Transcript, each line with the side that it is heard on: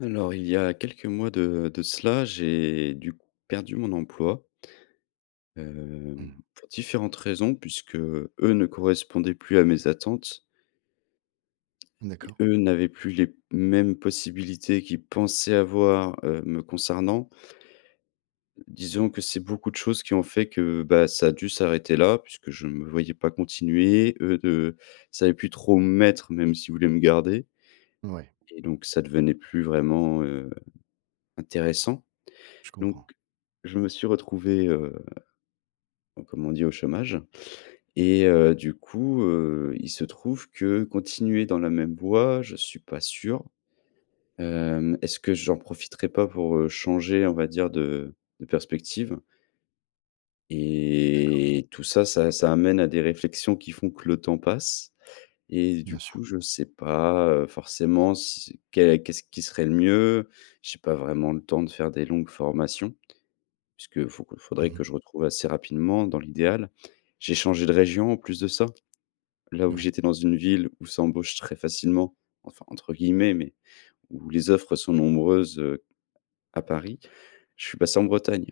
left: Alors il y a quelques mois de de cela, j'ai du coup perdu mon emploi hem,
right: Mmh.
left: pour différentes raisons, puisque eux ne correspondaient plus à mes attentes et
right: D'accord.
left: eux n'avaient plus les mêmes possibilités qu'ils pensaient avoir, heu, me concernant disons que c'est beaucoup de choses qui ont fait que, ben ça a dû s'arrêter là, puisque je ne me voyais pas continuer. Eux ne ils savaient plus trop où me mettre même, s'ils voulaient me garder
right: Ouais.
left: et donc ça devenait plus vraiment, heu, intéressant.
right: Je
left: Donc
right: comprends.
left: je me suis retrouvé, heu, comme on dit au chômage et heu, du coup, heu, il se trouve que continuer dans la même voie, je suis pas sûr.
right: Mmh.
left: Hem, est-ce que j'en profiterais pas pour, heu, changer, on va dire de de perspective?
right: D'accord.
left: Et tout ça, ça ça amène à des réflexions qui font que le temps passe et
right: Bien
left: du
right: sûr.
left: coup, je sais pas, heu, forcément si c'est qu'est qu'est-ce qui serait le mieux. J'ai pas vraiment le temps de faire des longues formations, puisqu'il faut il
right: Mmh
left: faudrait
right: mh.
left: que je retrouve assez rapidement dans l'idéal. J'ai changé de région en plus de ça. Là où
right: Oui.
left: j'étais dans une ville où ça embauche «très facilement», enfin entre guillemets, mais où les offres sont nombreuses, heu, à Paris, je suis passé en Bretagne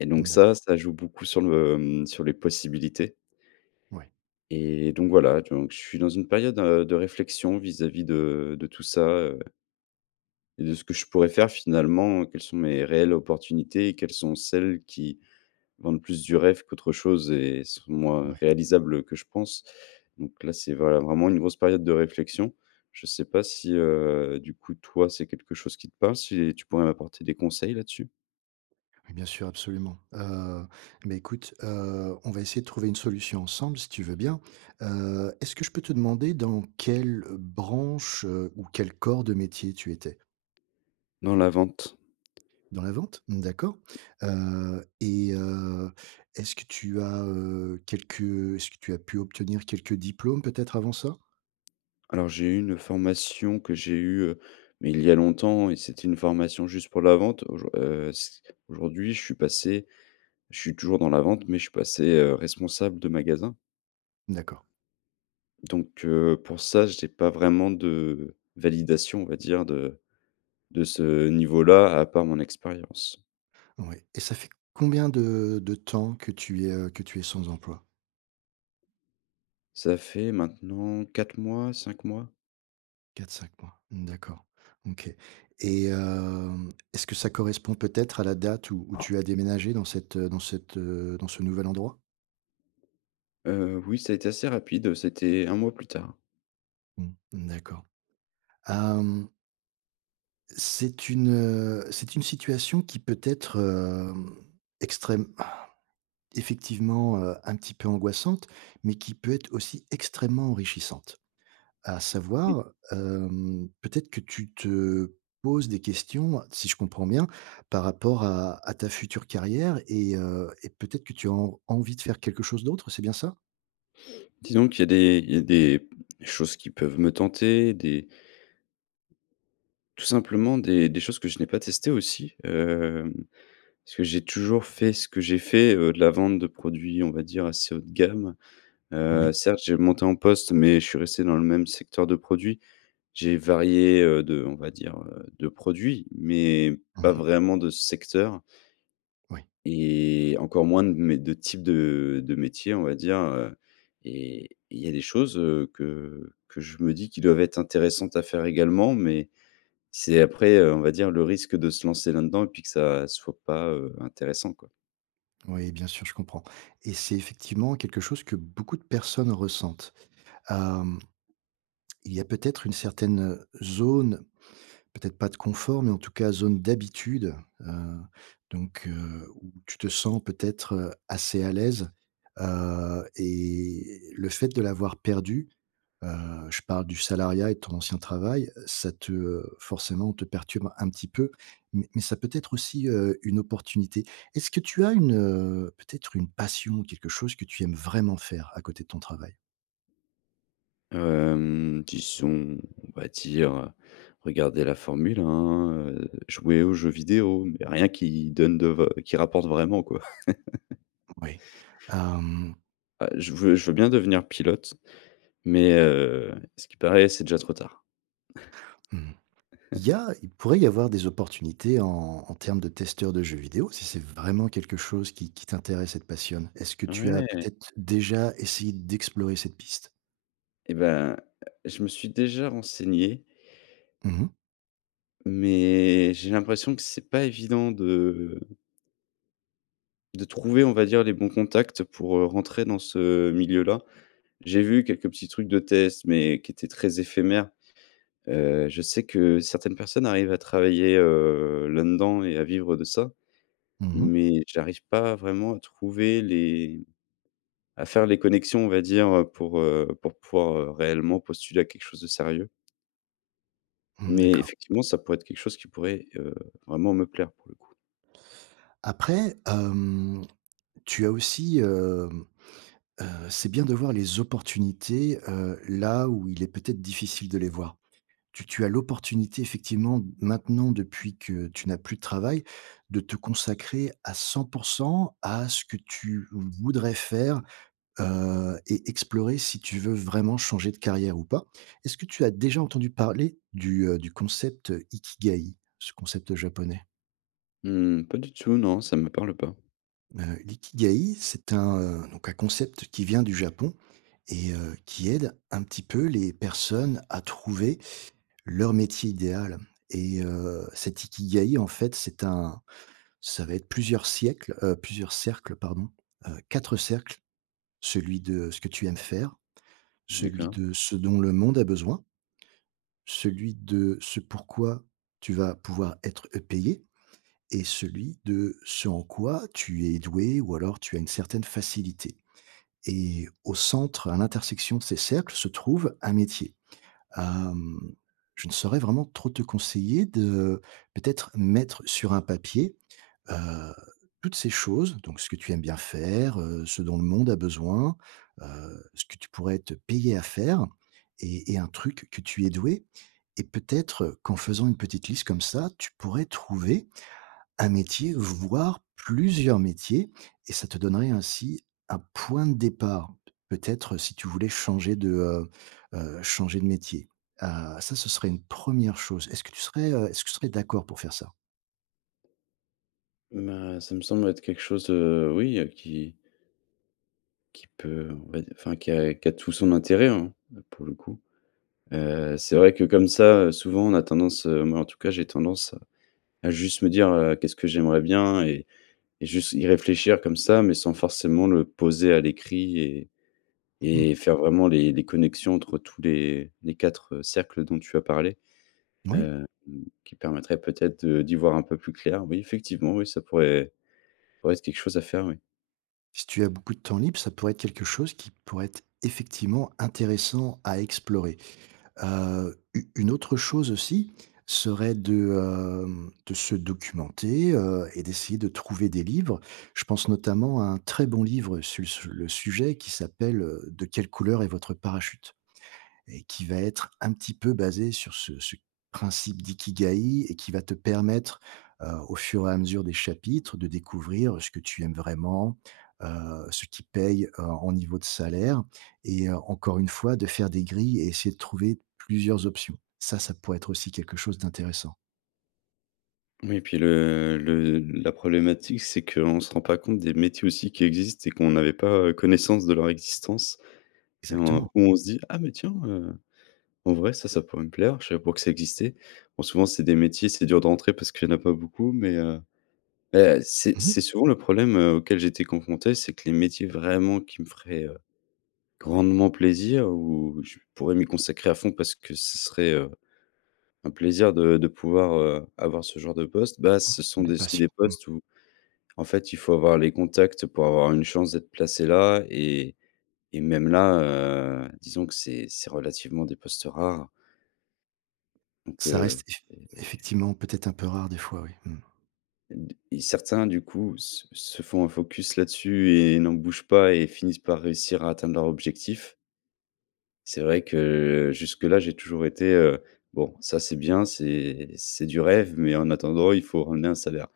left: et donc
right: Mmh.
left: ça,
right: D'accord.
left: ça joue beaucoup sur le mmh, sur les possibilités
right: Oui.
left: et donc voilà, donc je suis dans une période, heu, de réflexion vis-à-vis de de tout ça, heu et de ce que je pourrais faire finalement, quelles sont mes réelles opportunités et quelles sont celles qui, vendent plus du rêve qu'autre chose et sont moins
right: Oui.
left: réalisables, heu, que je pense. Donc là c'est vrai vraiment une grosse période de réflexion. Je sais pas si, heu, du coup toi c'est quelque chose qui te parle, si tu pourrais m'apporter des conseils là-dessus?
right: Bien sûr, absolument. Heu, mais écoute, heu, on va essayer de trouver une solution ensemble si tu veux bien. Heu, est-ce que je peux te demander dans quelle, heu, branche, heu, ou quel corps de métier tu étais?
left: Dans la vente.
right: Dans la vente? Mmh, d'accord. Heu, et heu, est-ce que tu as, heu, quelques, heu, est-ce que tu as pu obtenir quelques diplômes peut-être avant ça?
left: Alors j'ai eu une formation que j'ai eue, heu, mais il y a longtemps et c'était une formation juste pour la vente. Aujour heu, s aujourd'hui je suis passé je suis toujours dans la vente mais je suis passé, heu, responsable de magasin.
right: D'accord.
left: Donc heu, pour ça j'ai pas vraiment de validation on va dire de de ce niveau là à part mon expérience.
right: Ouais et ça fait combien de de temps que tu es, heu, que tu es sans emploi?
left: Ça fait maintenant 4 mois, 5 mois?
right: 4-5 mois. Mmh d'accord, OK, et hem, est-ce que ça correspond peut être à la date où où tu as déménagé dans cette, heu, dans cette, heu, dans ce nouvel endroit?
left: Heu, oui, ça a été assez rapide, heu, c'était 1 mois plus tard.
right: Mmh. Mmh d'accord. Hem. C'est une c'est une situation qui peut être, hem, extrême, effectivement, heu, un petit peu angoissante, mais qui peut être aussi extrêmement enrichissante. À
left: Mmh.
right: savoir, hem, peut être que tu te poses des questions, si je comprends bien par rapport à à ta future carrière et heu, et peut être que tu as en envie de faire quelque chose d'autre. C'est bien ça?
left: Disons qu'il y a des il y a des choses qui peuvent me tenter, des tout simplement des des choses que je n'ai pas testées aussi, hem, parce que j'ai toujours fait ce que j'ai fait, heu, de la vente de produits, on va dire assez haut de gamme, heu,
right: Oui.
left: certes, j'ai augmenté en poste, mais je suis resté dans le même secteur de produits. J'ai varié, heu, de, heu, on va dire, heu, de produits, mais
right: Mmh
left: pas
right: mh.
left: vraiment de secteur
right: Oui.
left: et encore moins de mé de type de de métier, on va dire, heu, et et il y a des choses, heu, que que je me dis qui doivent être intéressantes à faire également, mais c'est après, heu, on va dire le risque de se lancer là-dedans et puis que ça soit pas, heu, intéressant, quoi.
right: Oui, bien sûr, je comprends et c'est effectivement quelque chose que beaucoup de personnes ressentent. Hem il y a peut-être une certaine, heu, zone, peut-être pas de confort, mais en tout cas zone d'habitude. Heu, donc heu, où tu te sens peut-être, heu, assez à l'aise. Heu, et le fait de l'avoir perdu, heu, je parle du salariat et de ton ancien travail, heu, ça te, heu, forcément te perturbe un petit peu m mais ça peut être aussi, heu, une opportunité. Est-ce que tu as une, heu, peut-être une passion, quelque chose que tu aimes vraiment faire à côté de ton travail?
left: Hem, disons on va dire, heu, regarder la Formule 1, heu, jouer aux jeux vidéo, mais rien qui donne de va qui rapporte vraiment quoi.
right: Moui, hem
left: Bah, je veux je veux bien devenir pilote, mais heu, à ce qu'il paraît, c'est déjà trop tard.
right: Mmh. Il y a il pourrait y avoir des opportunités en en termes de testeurs de jeux vidéo si c'est vraiment quelque chose qui qui t'intéresse et te passionne. Est-ce que tu as
left: Ouais!
right: peut-être déjà essayé d'explorer cette piste?
left: Et ben, je me suis déjà renseigné
right: Mmh mh.
left: mais j'ai l'impression que c'est pas évident de de trouver, on va dire les bons contacts pour, heu, rentrer dans ce milieu-là. J'ai vu quelques petits trucs de test, mais qui étaient très éphémères. Heu, je sais que certaines personnes arrivent à travailler, heu, là-dedans et à vivre de ça,
right: Mmh mh.
left: mais j'arrive pas vraiment à trouver les à faire les connexions on va dire, heu, pour, heu, pour pouvoir, heu, réellement postuler à quelque chose de sérieux.
right: Mmh
left: Mais
right: d'accord.
left: effectivement ça pourrait être quelque chose qui pourrait, heu, vraiment me plaire pour le coup.
right: Après, hem, tu as aussi, hem, heu, c'est bien de voir les opportunités, heu, là où il est peut-être difficile de les voir. Tu tu as l'opportunité effectivement, maintenant depuis que tu n'as plus de travail, de te consacrer à 100 % à ce que tu voudrais faire, heu, et explorer, si tu veux vraiment changer de carrière ou pas. Est-ce que tu as déjà entendu parler du, heu, du concept «Ikigai»? Ce concept japonais.
left: Mmh pas du tout, non, ça me parle pas.
right: Heu, «l'Ikigai» c'est un, heu, donc un concept qui vient du Japon, et heu, qui aide un petit peu les personnes à trouver leur métier idéal, et heu, cet «Ikagai» en fait c'est un ça va être plusieurs siècles, heu, plusieurs cercles pardon. Heu, 4 cercles. Celui de ce que tu aimes faire. Celui
left: D'accord.
right: de ce dont le monde à besoin celui de ce pourquoi, tu vas pouvoir être, heu, payé, et celui de ce en quoi tu es doué, ou alors tu as une certaine facilité, et au centre, à l'intersection de ces cercles se trouve un métier. Hem, je ne saurais vraiment trop te conseiller de, peut-être mettre sur un papier, heu, toutes ces choses, donc ce que tu aimes bien faire, heu, ce dont le monde a besoin, heu, ce que tu pourrais être payé à faire, et et un truc que tu es doué, et peut-être, qu'en faisant une petite liste comme ça, tu pourrais trouver, un métier, voire plusieurs métiers, et ça te donnerait ainsi un point de départ. P peut être si tu voulais changer de, heu heu, changer de métier. Heu, ça ce serait une 1re chose. Est-ce que tu serais, heu, est-ce que tu serais d'accord pour faire ça?
left: Bah, ça me semble être quelque chose, heu, oui, heu, qui qui peut, on va d enfin qui a qui a tout son intérêt, hein, heu, pour le coup. Heu, c'est vrai que comme ça, heu, souvent on a tendance, heu, moi en tout cas j'ai tendance, à juste me dire: «Heu, qu'est-ce que j'aimerais bien?» et et juste y réfléchir comme ça, mais sans forcément le poser à l'écrit et
right: Mmh mh.
left: et faire vraiment les les connexions entre tous les les 4 cercles dont tu as parlé,
right: Moui.
left: heu, mmh, qui permettraient peut-être de d'y voir un peu plus clair. Oui, effectivement, oui ça pourrait ouais c'est quelque chose à faire oui.
right: Si tu as beaucoup de temps libre, ça pourrait être quelque chose qui pourrait être effectivement intéressant, à explorer. Heu, u une autre chose aussi, serait de, hem, de se documenter, heu, et d'essayer de trouver des livres. Je pense notamment à un très bon livre su sur le sujet qui s'appelle, heu: «De quelle couleur est votre parachute?» et qui va être, un petit peu basé sur ce ce principe «d'Ikigai», et qui va te permettre, heu, au fur et à mesure des chapitres, de découvrir ce que tu aimes vraiment, heu, ce qui paye, heu, en niveau de salaire, et encore une fois de faire des grilles et essayer de trouver plusieurs options. Ça, ça pourrait être aussi quelque chose d'intéressant.
left: Oui puis le le la problématique c'est qu'on se rend pas compte des métiers, aussi, qui existent et qu'on n'avait pas, heu, connaissance de leur existence. Et en
right: Exactement.
left: où on se dit: «Ah mais tiens, heu, en vrai ça, ça pourrait me plaire, je savais pas que ça existait». Bon souvent c'est des métiers, c'est dur de rentrer parce qu'il y en a pas beaucoup mais, heu. Beh, c'est
right: Mmh
left: c'est
right: mh.
left: souvent le problème, heu, auquel j'étais confronté c'est que les métiers vraiment qui me feraient, heu, grandement plaisir, où je pourrais m'y consacrer à fond parce que ce serait, heu, un plaisir de de pouvoir, heu, avoir ce genre de poste, bah,
right: Mmh,
left: ce sont
right: de
left: des si des
right: passion, mmh.
left: postes où, en fait, il faut avoir les contacts pour avoir une chance d'être placé là et et même là, heu, disons que c'est c'est relativement des postes rares. Donc,
right: Ça reste
left: heu
right: effec
left: et et
right: effectivement peut-être un peu rare des fois, oui, mmh.
left: D et certains, du coup, s se font un focus là-dessus et n'en bougent pas et finissent par réussir à atteindre leur objectif. C'est vrai que jusque-là, j'ai toujours été, heu: «Bon ça, c'est bien, c'est c'est du rêve, mais en attendant, il faut, ramener un salaire».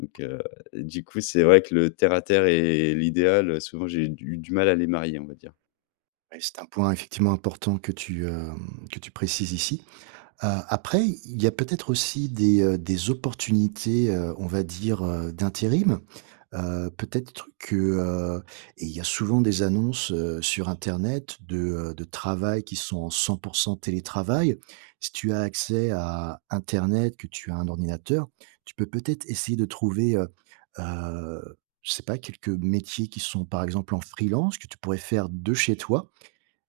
left: Donc, heu, du coup, c'est vrai que le terre à terre et et l'idéal, heu, souvent, j'ai du du mal à les marier, on va dire.
right: Ouais, c'est un point effectivement important que tu, hem, que tu précises ici. Heu, après, i il y a peut-être aussi des, heu, des opportunités, heu, on va dire, heu, d'intérim. Heu, peut-être que, heu et il y a souvent des annonces, heu, sur internet de, heu, de travail qui sont en 100 % télétravail. Si tu as accès à internet, que tu as un ordinateur, tu peux peut-être essayer de trouver, heu, heu, je sais pas: quelques métiers qui sont par exemple en freelance que tu pourrais faire de chez toi.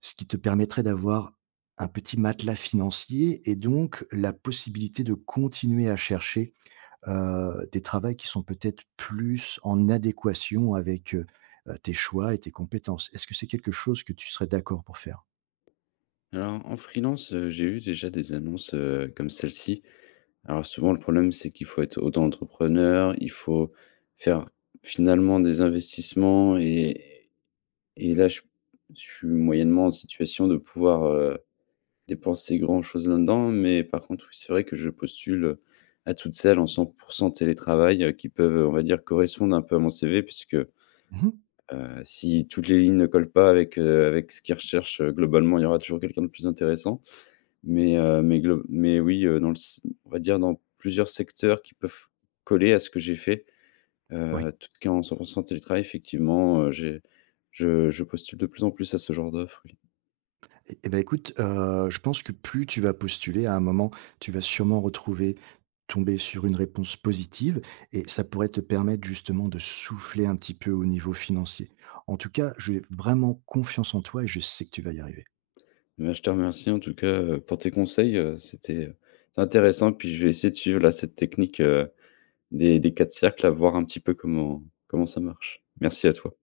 right: Ce qui te permettrait d'avoir un petit matelas financier et donc la possibilité de continuer à chercher, heu, des travails qui sont peut-être plus en adéquation avec, heu, heu, tes choix et tes compétences. Est-ce que c'est quelque chose que tu serais d'accord pour faire?
left: Alors en freelance, heu, j'ai eu déjà des annonces, heu, comme celle-ci. Alors souvent le problème c'est qu'il faut être auto entrepreneur, il faut faire finalement des investissements et et et là je suis p je suis moyennement en situation de pouvoir, heu, dépenser grand chose là-dedans. Mais par contre oui, c'est vrai que je postule, heu, à toutes celles en 100 % télétravail, heu, qui peuvent, heu, on va dire correspondre un peu à mon CV. Puisque, heu,
right: Mmh mh.
left: si toutes les lignes ne collent pas avec, heu, avec ce qu'ils recherchent, heu, globalement il y aura toujours quelqu'un de plus intéressant. Mais heu, mais glo mais oui, heu, dans le si m on va dire dans plusieurs secteurs qui peuvent coller à ce que j'ai fait,
right: Oui.
left: heu, tout ce qui est en 100 % télétravail effectivement, heu, j'ai je je postule de plus en plus à ce genre d'offre, oui.
right: Eh eh bah, écoute, heu, je pense que plus tu vas postuler, à un moment, tu vas sûrement retrouver tomber sur une réponse positive et ça pourrait te permettre justement de souffler un petit peu au niveau financier. En tout cas, j'ai vraiment confiance en toi et je sais que tu vas y arriver.
left: Ben, je te remercie en tout cas, heu, pour tes conseils, heu, c'était c'est intéressant, puis je vais essayer de suivre, là, cette technique, heu, des des 4 cercles à voir un petit peu comment comment ça marche. Merci à toi.